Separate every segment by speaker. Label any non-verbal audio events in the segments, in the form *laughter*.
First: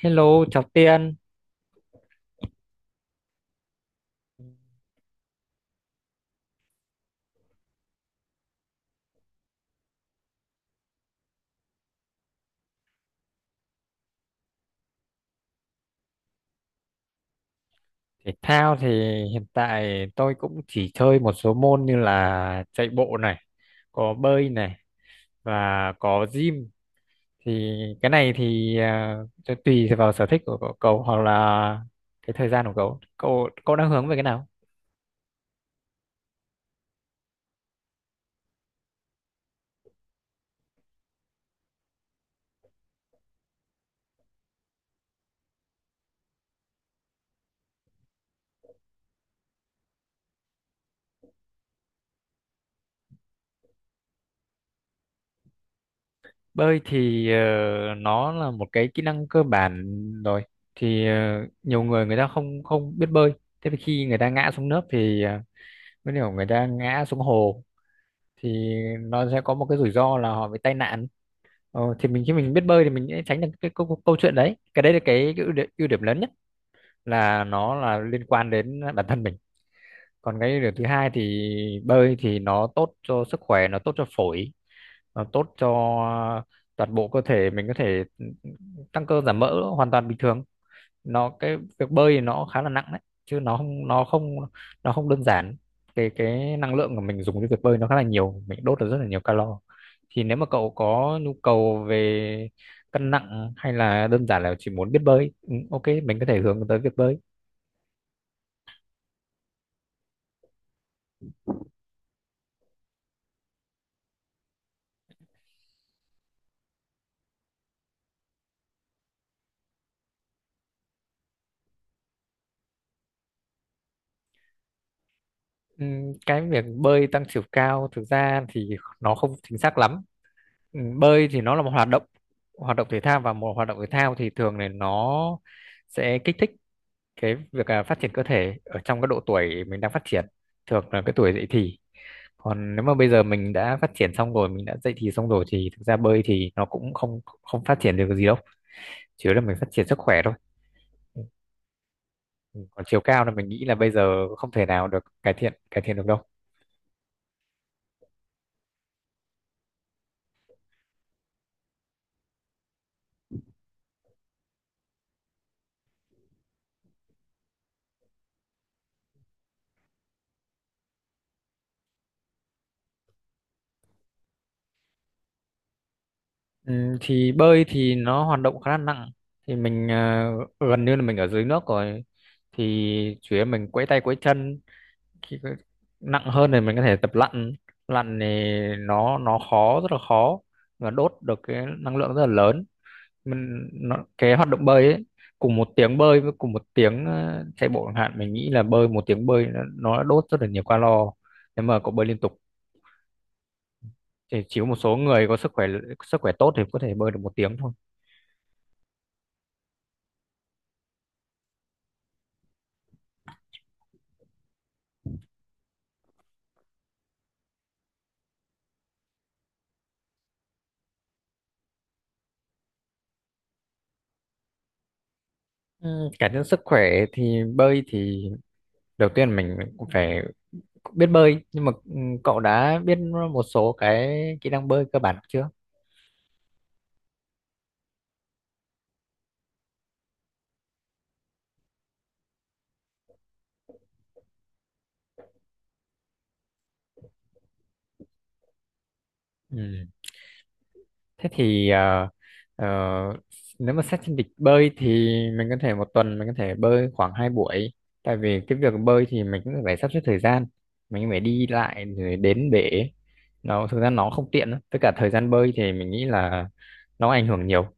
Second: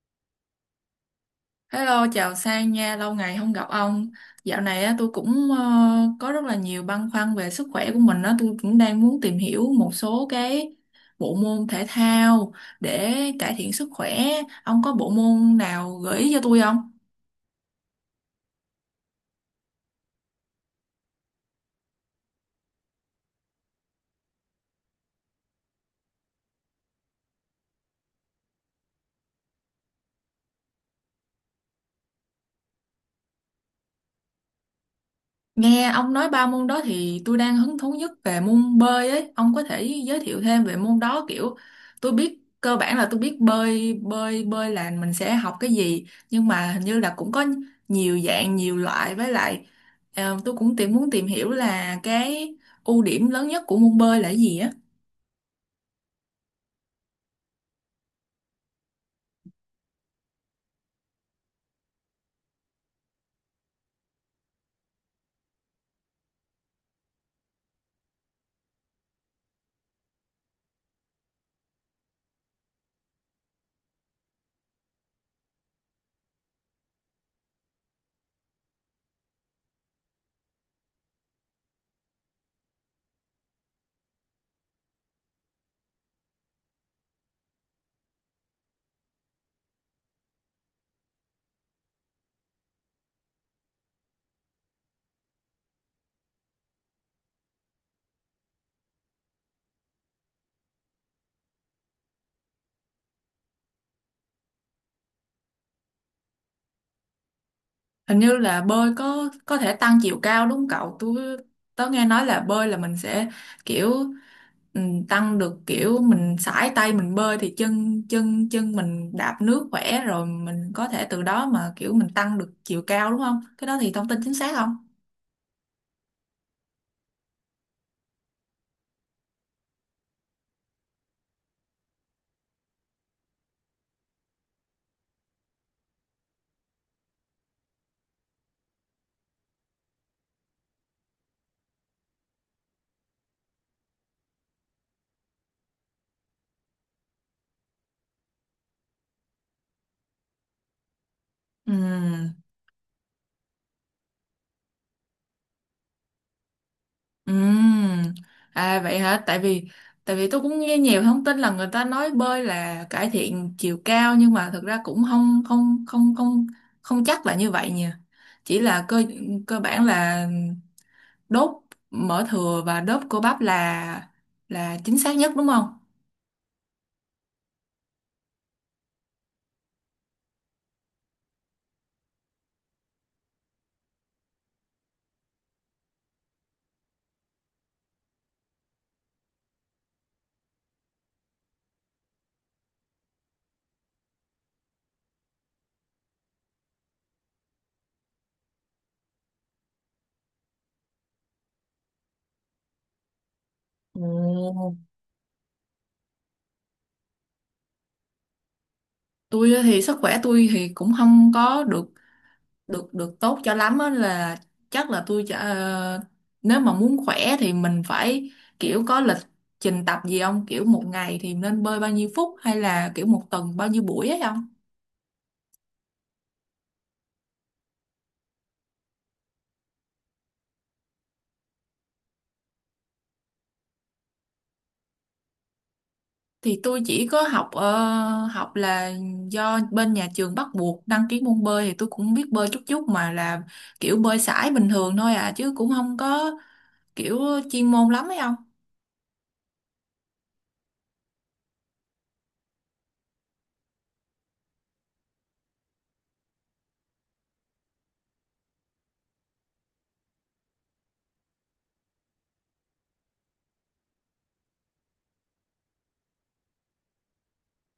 Speaker 1: Hello, chào Tiên.
Speaker 2: Hello, chào Sang nha, lâu ngày không gặp ông. Dạo này á, tôi cũng có rất là nhiều băn khoăn về sức khỏe của mình á, tôi cũng đang muốn tìm hiểu một số cái bộ môn thể thao để cải thiện sức khỏe. Ông có bộ môn nào gợi ý cho tôi không?
Speaker 1: Thể thao thì hiện tại tôi cũng chỉ chơi một số môn như là chạy bộ này, có bơi này và có gym. Thì cái này thì cho tùy vào sở thích của cậu cậu hoặc là cái thời gian của cậu. Cậu đang hướng về cái nào?
Speaker 2: Nghe ông nói ba môn đó thì tôi đang hứng thú nhất về môn bơi ấy. Ông có thể giới thiệu thêm về môn đó, kiểu tôi biết cơ bản là tôi biết bơi bơi bơi là mình sẽ học cái gì, nhưng mà hình như là cũng có nhiều dạng nhiều loại với lại. Tôi cũng muốn tìm hiểu là cái ưu điểm lớn nhất của môn bơi là cái gì á.
Speaker 1: Bơi thì nó là một cái kỹ năng cơ bản rồi. Thì nhiều người người ta không không biết bơi. Thế thì khi người ta ngã xuống nước thì mới hiểu người ta ngã xuống hồ thì nó sẽ có một cái rủi ro là họ bị tai nạn, thì mình khi mình biết bơi thì mình sẽ tránh được cái câu chuyện đấy. Cái đấy là cái ưu điểm lớn nhất, là nó là liên quan đến bản thân mình. Còn cái điều thứ hai thì bơi thì nó tốt cho sức khỏe, nó tốt cho phổi, nó tốt cho toàn bộ cơ thể mình, có thể tăng cơ giảm mỡ hoàn toàn bình thường. Nó, cái việc bơi thì nó khá là nặng đấy, chứ nó không đơn giản. Cái năng lượng của mình dùng cái việc bơi nó khá là nhiều, mình đốt được rất là nhiều calo. Thì nếu mà cậu có nhu cầu về cân nặng hay là đơn giản là chỉ muốn biết bơi, ok, mình có thể hướng tới việc bơi.
Speaker 2: Hình như là bơi có thể tăng chiều cao đúng không cậu? Tớ nghe nói là bơi là mình sẽ kiểu ừ, tăng được, kiểu mình sải tay mình bơi thì chân chân chân mình đạp nước khỏe, rồi mình có thể từ đó mà kiểu mình tăng được chiều cao đúng không? Cái đó thì thông tin chính xác không?
Speaker 1: Ừ, cái việc bơi tăng chiều cao thực ra thì nó không chính xác lắm. Ừ, bơi thì nó là một hoạt động thể thao, và một hoạt động thể thao thì thường này nó sẽ kích thích cái việc phát triển cơ thể ở trong cái độ tuổi mình đang phát triển, thường là cái tuổi dậy thì. Còn nếu mà bây giờ mình đã phát triển xong rồi, mình đã dậy thì xong rồi, thì thực ra bơi thì nó cũng không không phát triển được cái gì đâu, chủ yếu là mình phát triển sức khỏe thôi. Ừ,
Speaker 2: Ừ.
Speaker 1: ừ. Còn chiều cao là mình nghĩ là bây giờ không thể nào được cải thiện được đâu.
Speaker 2: Ừm, À vậy hả? Tại vì tôi cũng nghe nhiều thông tin là người ta nói bơi là cải thiện chiều cao, nhưng mà thực ra cũng không không không không không chắc là như vậy nhỉ. Chỉ là cơ cơ bản là đốt mỡ thừa và đốt cơ bắp là chính xác nhất đúng không?
Speaker 1: Thì bơi thì nó hoạt động khá là nặng, thì mình gần như là mình ở dưới nước rồi, thì chủ yếu mình quẫy tay quẫy chân. khi có- Nặng hơn thì mình có thể tập lặn. Lặn thì nó khó, rất là khó, và đốt được cái năng lượng rất là lớn. Cái hoạt động bơi ấy, cùng một tiếng bơi với cùng một tiếng chạy bộ chẳng hạn, mình nghĩ là bơi, một tiếng bơi nó đã đốt rất là nhiều calo nếu mà cậu bơi liên tục. Thì chỉ có
Speaker 2: Ồ.
Speaker 1: một số người có sức khỏe tốt thì có thể bơi được một tiếng thôi.
Speaker 2: Tôi thì sức khỏe tôi thì cũng không có được được được tốt cho lắm á, là chắc là tôi nếu mà muốn khỏe thì mình phải kiểu có lịch trình tập gì không, kiểu một ngày thì nên bơi bao nhiêu phút hay là kiểu một tuần bao nhiêu buổi ấy không?
Speaker 1: Ừ, cải thiện sức khỏe thì bơi thì đầu tiên mình cũng phải biết bơi, nhưng mà cậu đã biết một số cái kỹ năng bơi cơ bản chưa?
Speaker 2: Thì tôi chỉ có học là do bên nhà trường bắt buộc đăng ký môn bơi thì tôi cũng biết bơi chút chút, mà là kiểu bơi sải bình thường thôi à, chứ cũng không có kiểu chuyên môn lắm ấy không?
Speaker 1: Ừ. Thế thì ờ, nếu mà xét trên lịch bơi thì mình có thể một tuần mình có thể bơi khoảng hai buổi, tại vì cái việc bơi thì mình cũng phải sắp xếp thời gian, mình phải đi lại rồi đến bể, nó thực ra nó không tiện lắm. Với cả thời gian bơi thì mình nghĩ là nó ảnh hưởng nhiều.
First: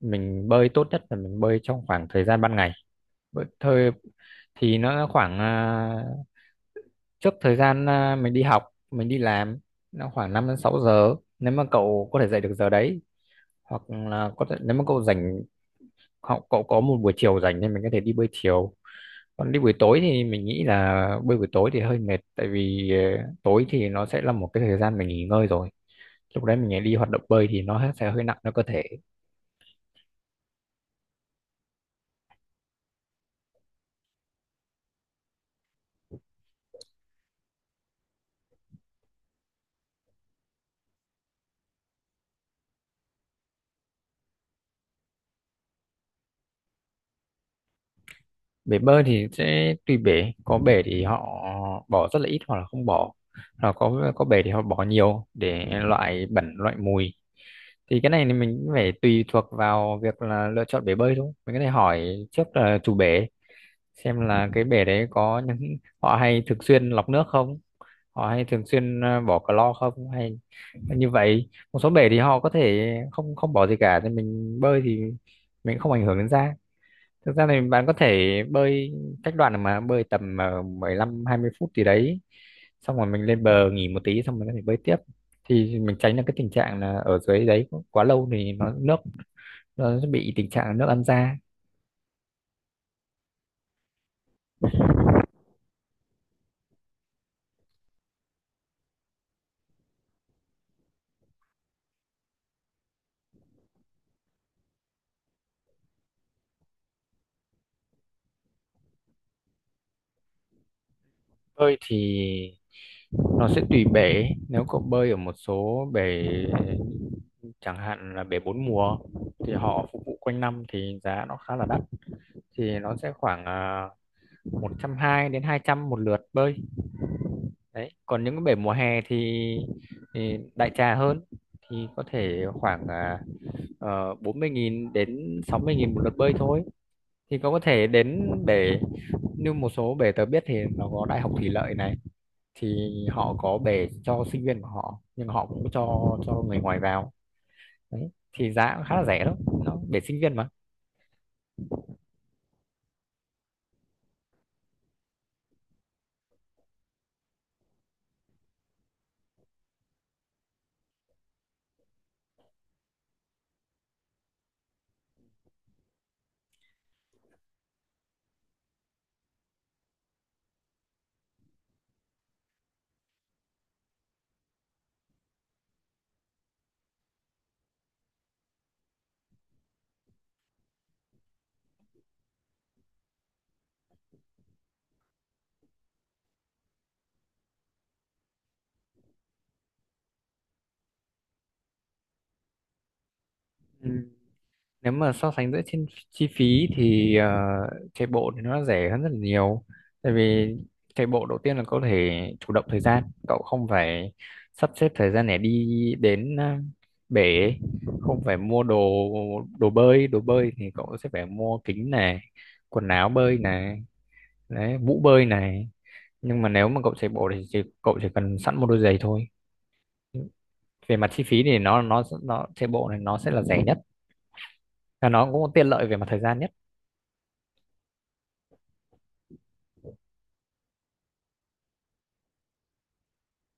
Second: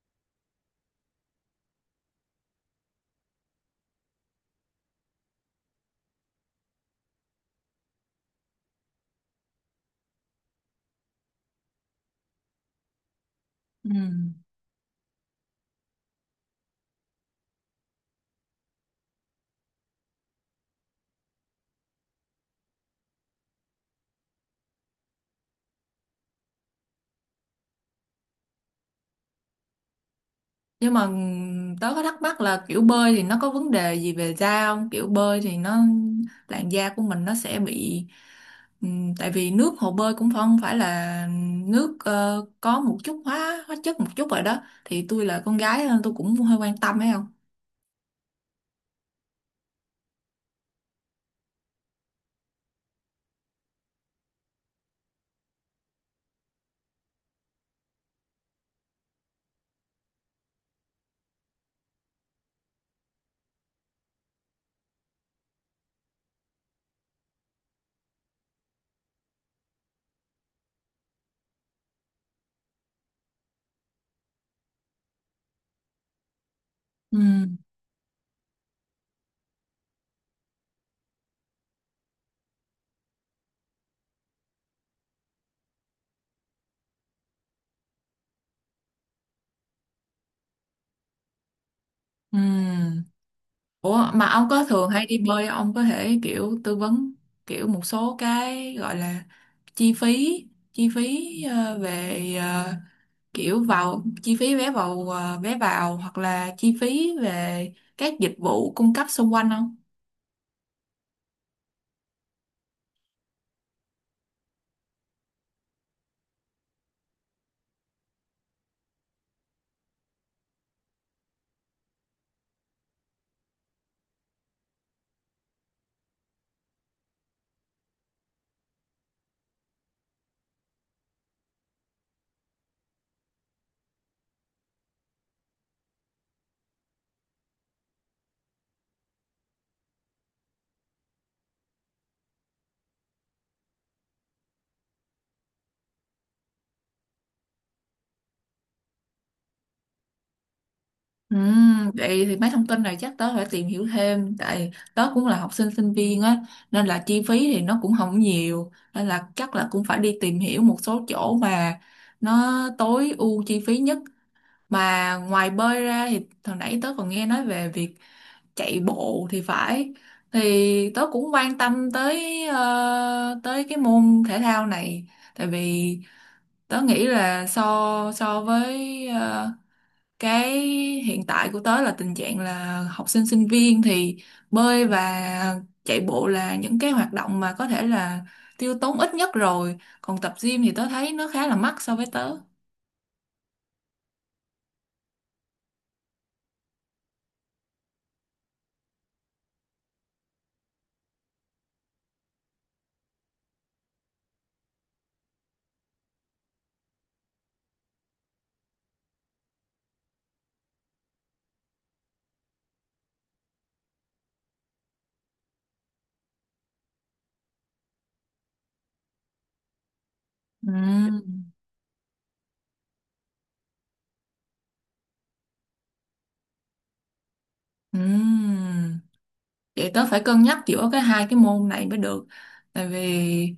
Speaker 1: Mình bơi tốt nhất là mình bơi trong khoảng thời gian ban ngày. Bởi- thời Thì nó khoảng trước thời gian mình đi học, mình đi làm, nó khoảng 5 đến 6 giờ, nếu mà cậu có thể dậy được giờ đấy. Hoặc
Speaker 2: Ừ.
Speaker 1: là có thể nếu mà cậu rảnh, cậu có một buổi chiều rảnh, thì mình có thể đi bơi chiều. Còn đi buổi tối thì mình nghĩ là bơi buổi tối thì hơi mệt, tại vì tối thì nó sẽ là một cái thời gian mình nghỉ ngơi rồi, lúc đấy mình lại đi hoạt động bơi thì nó sẽ hơi nặng cho cơ thể.
Speaker 2: Nhưng mà tớ có thắc mắc là kiểu bơi thì nó có vấn đề gì về da không, kiểu bơi thì nó làn da của mình nó sẽ bị, tại vì nước hồ bơi cũng không phải là nước, có một chút hóa hóa chất một chút rồi đó, thì tôi là con gái nên tôi cũng hơi quan tâm ấy không?
Speaker 1: Bể bơi thì sẽ tùy bể, có bể thì họ bỏ rất là ít hoặc là không bỏ, hoặc có bể thì họ bỏ nhiều để loại bẩn loại mùi. Thì cái này thì mình cũng phải tùy thuộc vào việc là lựa chọn bể bơi thôi. Mình có thể hỏi trước là chủ bể, xem là cái bể đấy có những họ hay thường xuyên lọc nước không, họ hay thường xuyên bỏ clo không, hay như vậy. Một số bể thì họ có thể không không bỏ gì cả, thì mình bơi thì mình không ảnh hưởng đến da.
Speaker 2: Ừ.
Speaker 1: Thực ra thì bạn có thể bơi cách đoạn, mà bơi tầm 15 20 phút gì đấy, xong rồi mình lên bờ nghỉ một tí xong mình có thể bơi tiếp. Thì mình tránh được cái tình trạng là ở dưới đấy quá lâu thì nó nước, nó sẽ bị tình trạng là nước ăn da.
Speaker 2: Ừ. Ủa mà ông có thường hay đi bơi không? Ông có thể kiểu tư vấn kiểu một số cái gọi là chi phí, chi phí về kiểu vào chi phí vé vào hoặc là chi phí về các dịch vụ cung cấp xung quanh không?
Speaker 1: Bơi thì nó sẽ tùy bể. Nếu cậu bơi ở một số bể chẳng hạn là bể bốn mùa thì họ phục vụ quanh năm thì giá nó khá là đắt. Thì nó sẽ khoảng uh, 120 đến 200 một lượt bơi. Đấy, còn những cái bể mùa hè thì đại trà hơn, thì có thể khoảng 40.000 đến 60.000 một lượt bơi thôi. Thì cậu có thể đến bể, như một số bể tớ biết thì nó có Đại học Thủy lợi này, thì họ có bể cho sinh viên của họ nhưng họ cũng cho người ngoài vào đấy, thì giá cũng khá là rẻ đó, nó để sinh viên mà.
Speaker 2: Ừ, vậy thì mấy thông tin này chắc tớ phải tìm hiểu thêm, tại tớ cũng là học sinh sinh viên á, nên là chi phí thì nó cũng không nhiều, nên là chắc là cũng phải đi tìm hiểu một số chỗ mà nó tối ưu chi phí nhất. Mà ngoài bơi ra thì hồi nãy tớ còn nghe nói về việc chạy bộ thì phải, thì tớ cũng quan tâm tới, tới cái môn thể thao này, tại vì tớ nghĩ là so so với, cái hiện tại của tớ là tình trạng là học sinh sinh viên thì bơi và chạy bộ là những cái hoạt động mà có thể là tiêu tốn ít nhất, rồi còn tập gym thì tớ thấy nó khá là mắc so với tớ.
Speaker 1: Ừ. Nếu mà so sánh giữa trên chi phí thì chạy bộ thì nó rẻ hơn rất là nhiều. Tại vì chạy bộ đầu tiên là có thể chủ động thời gian, cậu không phải sắp xếp thời gian để đi đến bể, không phải mua đồ. Đồ bơi, đồ bơi thì cậu sẽ phải mua kính này, quần áo bơi này, đấy, mũ bơi này. Nhưng mà nếu mà cậu chạy bộ thì chỉ, cậu chỉ cần sẵn một đôi giày thôi. Về mặt
Speaker 2: Ừm,
Speaker 1: chi phí thì nó chạy bộ này nó sẽ là rẻ nhất, và nó cũng tiện lợi về mặt thời gian nhất.
Speaker 2: ừm. Vậy tớ phải cân nhắc giữa cái hai cái môn này mới được, tại vì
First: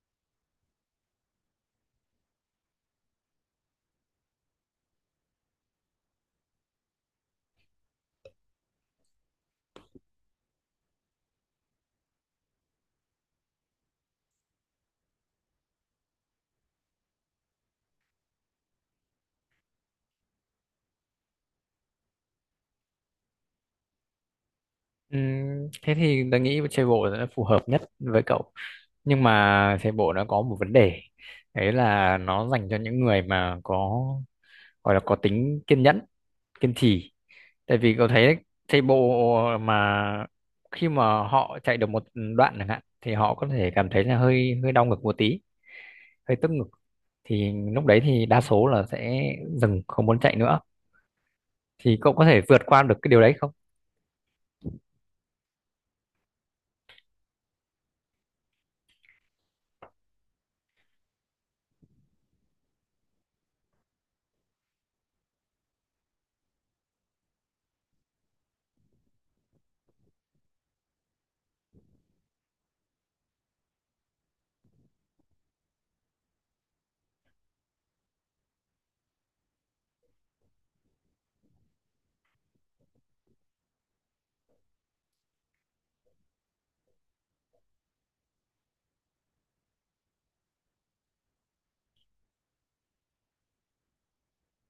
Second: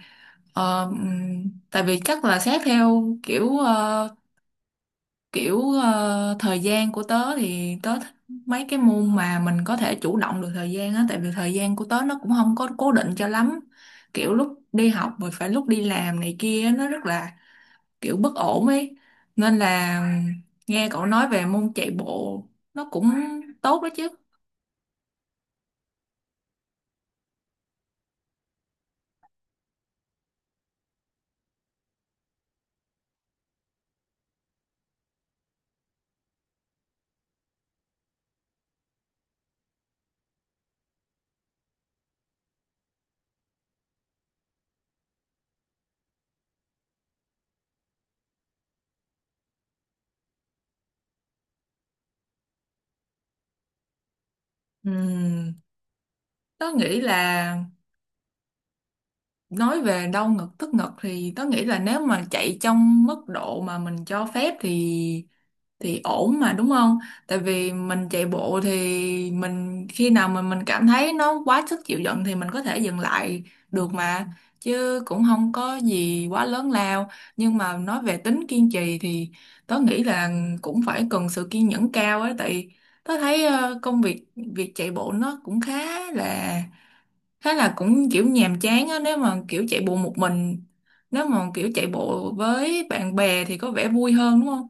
Speaker 2: Tại vì chắc là xét theo kiểu thời gian của tớ thì tớ thích mấy cái môn mà mình có thể chủ động được thời gian á, tại vì thời gian của tớ nó cũng không có cố định cho lắm, kiểu lúc đi học rồi phải lúc đi làm này kia á, nó rất là kiểu bất ổn ấy, nên là nghe cậu nói về môn chạy bộ nó cũng tốt đó chứ.
Speaker 1: Thế thì tôi nghĩ chạy bộ là phù hợp nhất với cậu. Nhưng mà chạy bộ nó có một vấn đề, đấy là nó dành cho những người mà có, gọi là có tính kiên nhẫn, kiên trì. Tại vì cậu thấy đấy, chạy bộ mà khi mà họ chạy được một đoạn chẳng hạn thì họ có thể cảm thấy là hơi hơi đau ngực một tí, hơi tức ngực, thì lúc đấy thì đa số là sẽ dừng, không muốn chạy nữa. Thì cậu có thể vượt qua được cái điều đấy không?
Speaker 2: Ừm, Tớ nghĩ là nói về đau ngực tức ngực thì tớ nghĩ là nếu mà chạy trong mức độ mà mình cho phép thì ổn mà đúng không? Tại vì mình chạy bộ thì mình khi nào mà mình cảm thấy nó quá sức chịu đựng thì mình có thể dừng lại được mà, chứ cũng không có gì quá lớn lao. Nhưng mà nói về tính kiên trì thì tớ nghĩ là cũng phải cần sự kiên nhẫn cao ấy, tại tớ thấy công việc việc chạy bộ nó cũng khá là thế là cũng kiểu nhàm chán á, nếu mà kiểu chạy bộ một mình. Nếu mà kiểu chạy bộ với bạn bè thì có vẻ vui hơn đúng không?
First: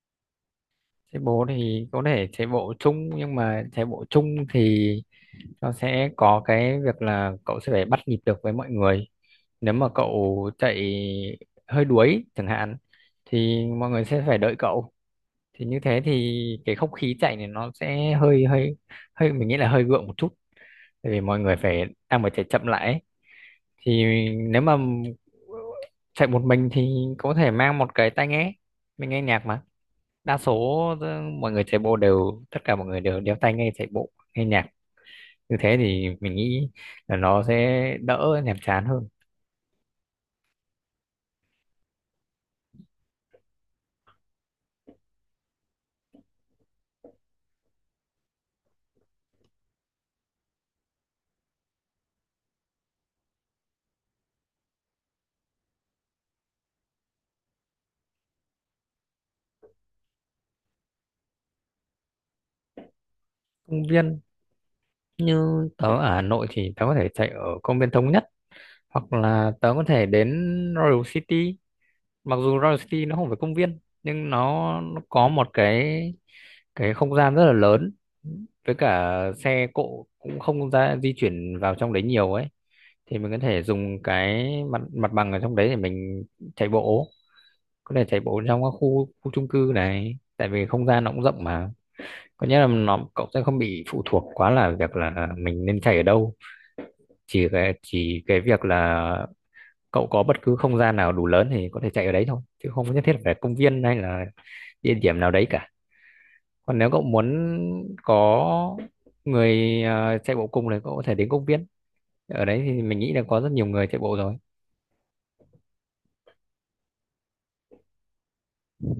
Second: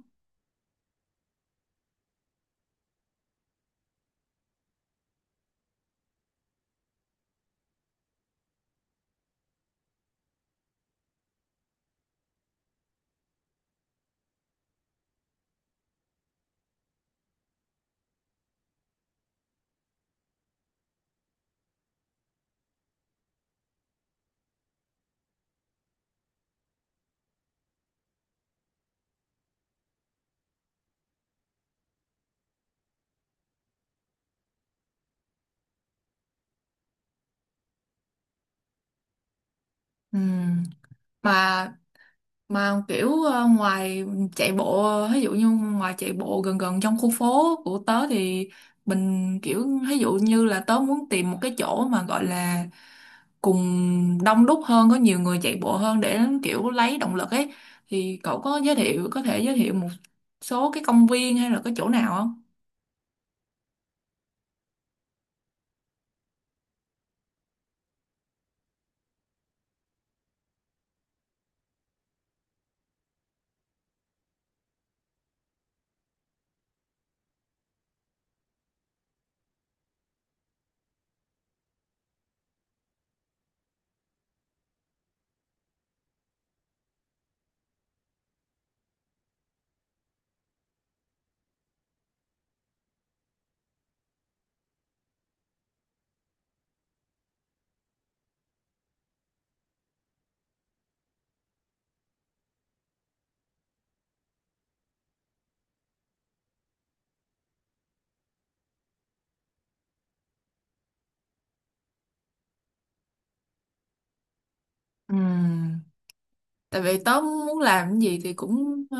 Speaker 1: Chạy bộ thì có thể chạy bộ chung, nhưng mà chạy bộ chung thì nó sẽ có cái việc là cậu sẽ phải bắt nhịp được với mọi người. Nếu mà cậu chạy hơi đuối chẳng hạn thì mọi người sẽ phải đợi cậu. Thì như thế thì cái không khí chạy này nó sẽ hơi hơi hơi mình nghĩ là hơi gượng một chút, tại vì mọi người phải đang phải chạy chậm lại ấy. Thì nếu mà chạy một mình thì có thể mang một cái tai nghe, mình nghe nhạc mà. Đa số mọi người chạy bộ đều, tất cả mọi người đều đeo tai nghe chạy bộ nghe nhạc, như thế thì mình nghĩ là nó sẽ đỡ nhàm chán hơn.
Speaker 2: Ừ. mà mà kiểu ngoài chạy bộ, ví dụ như ngoài chạy bộ gần gần trong khu phố của tớ thì mình kiểu ví dụ như là tớ muốn tìm một cái chỗ mà gọi là cùng đông đúc hơn, có nhiều người chạy bộ hơn để kiểu lấy động lực ấy, thì cậu có giới thiệu có thể giới thiệu một số cái công viên hay là cái chỗ nào không?
Speaker 1: Công viên, như tớ ở Hà Nội thì tớ có thể chạy ở công viên Thống Nhất, hoặc là tớ có thể đến Royal City. Mặc dù Royal City nó không phải công viên, nhưng nó có một cái không gian rất là lớn, với cả xe cộ cũng không ra di chuyển vào trong đấy nhiều ấy. Thì mình có thể dùng cái mặt mặt bằng ở trong đấy để mình chạy bộ. Có thể chạy bộ trong các khu khu chung cư này, tại vì không gian nó cũng rộng mà. Có nghĩa là nó, cậu sẽ không bị phụ thuộc quá là việc là mình nên chạy ở đâu. Chỉ cái việc là cậu có bất cứ không gian nào đủ lớn thì có thể chạy ở đấy thôi, chứ không nhất thiết phải công viên hay là địa điểm nào đấy cả. Còn nếu cậu muốn có người chạy bộ cùng thì cậu có thể đến công viên, ở đấy thì mình nghĩ là có rất nhiều người chạy bộ rồi.
Speaker 2: Ừ. Tại vì tớ muốn làm cái gì thì cũng,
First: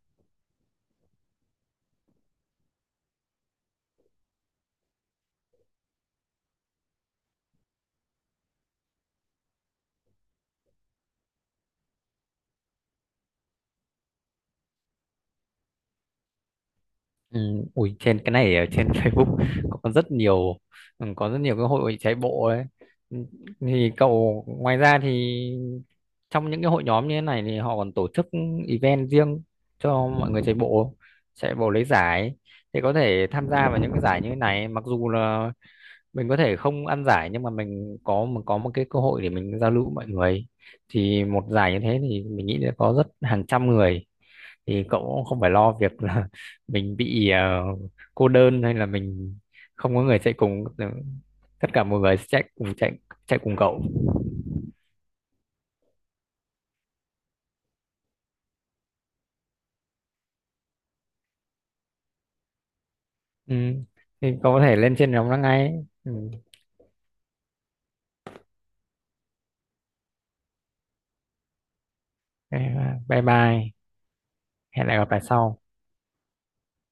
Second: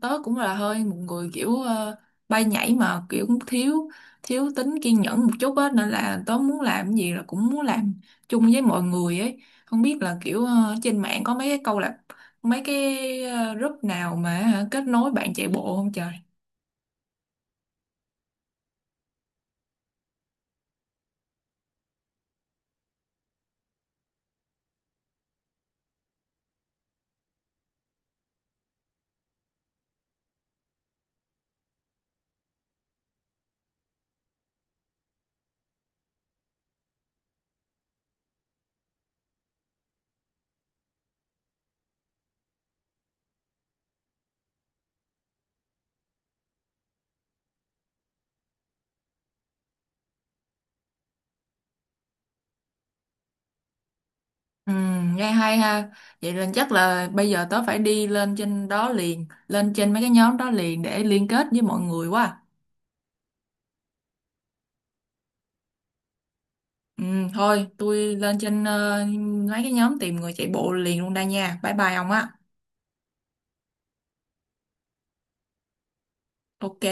Speaker 2: tớ cũng là hơi một người kiểu bay nhảy, mà kiểu cũng thiếu thiếu tính kiên nhẫn một chút á, nên là tớ muốn làm cái gì là cũng muốn làm chung với mọi người ấy, không biết là kiểu trên mạng có mấy cái câu lạc mấy cái ờ, group nào mà hả, kết nối bạn chạy bộ không trời?
Speaker 1: Ừ, ui trên cái này ở trên *laughs* Facebook có rất nhiều, ừ, có rất nhiều cái hội chạy bộ đấy. Ừ, thì cậu ngoài ra thì trong những cái hội nhóm như thế này thì họ còn tổ chức event riêng cho mọi người chạy bộ, chạy bộ lấy giải. Thì có thể tham gia vào những cái giải như thế này, mặc dù là mình có thể không ăn giải nhưng mà mình có, mình có một cái cơ hội để mình giao lưu với mọi người. Thì một giải như thế thì mình nghĩ là có rất, hàng trăm người. Thì cậu cũng không phải lo việc là *laughs* mình bị cô đơn hay là mình không có người chạy cùng, tất cả mọi người sẽ chạy cùng, chạy chạy cùng cậu.
Speaker 2: Ừ, nghe hay ha. Vậy nên chắc là bây giờ tớ phải đi lên trên đó liền, lên trên mấy cái nhóm đó liền để liên kết với mọi người quá.
Speaker 1: Ừ. Thì cậu có thể lên trên nhóm đó ngay. Ừ.
Speaker 2: Ừ, thôi tôi lên trên mấy cái nhóm tìm người chạy bộ liền luôn đây nha. Bye bye ông á.
Speaker 1: Ok, bye bye, hẹn lại gặp lại sau.
Speaker 2: Ok.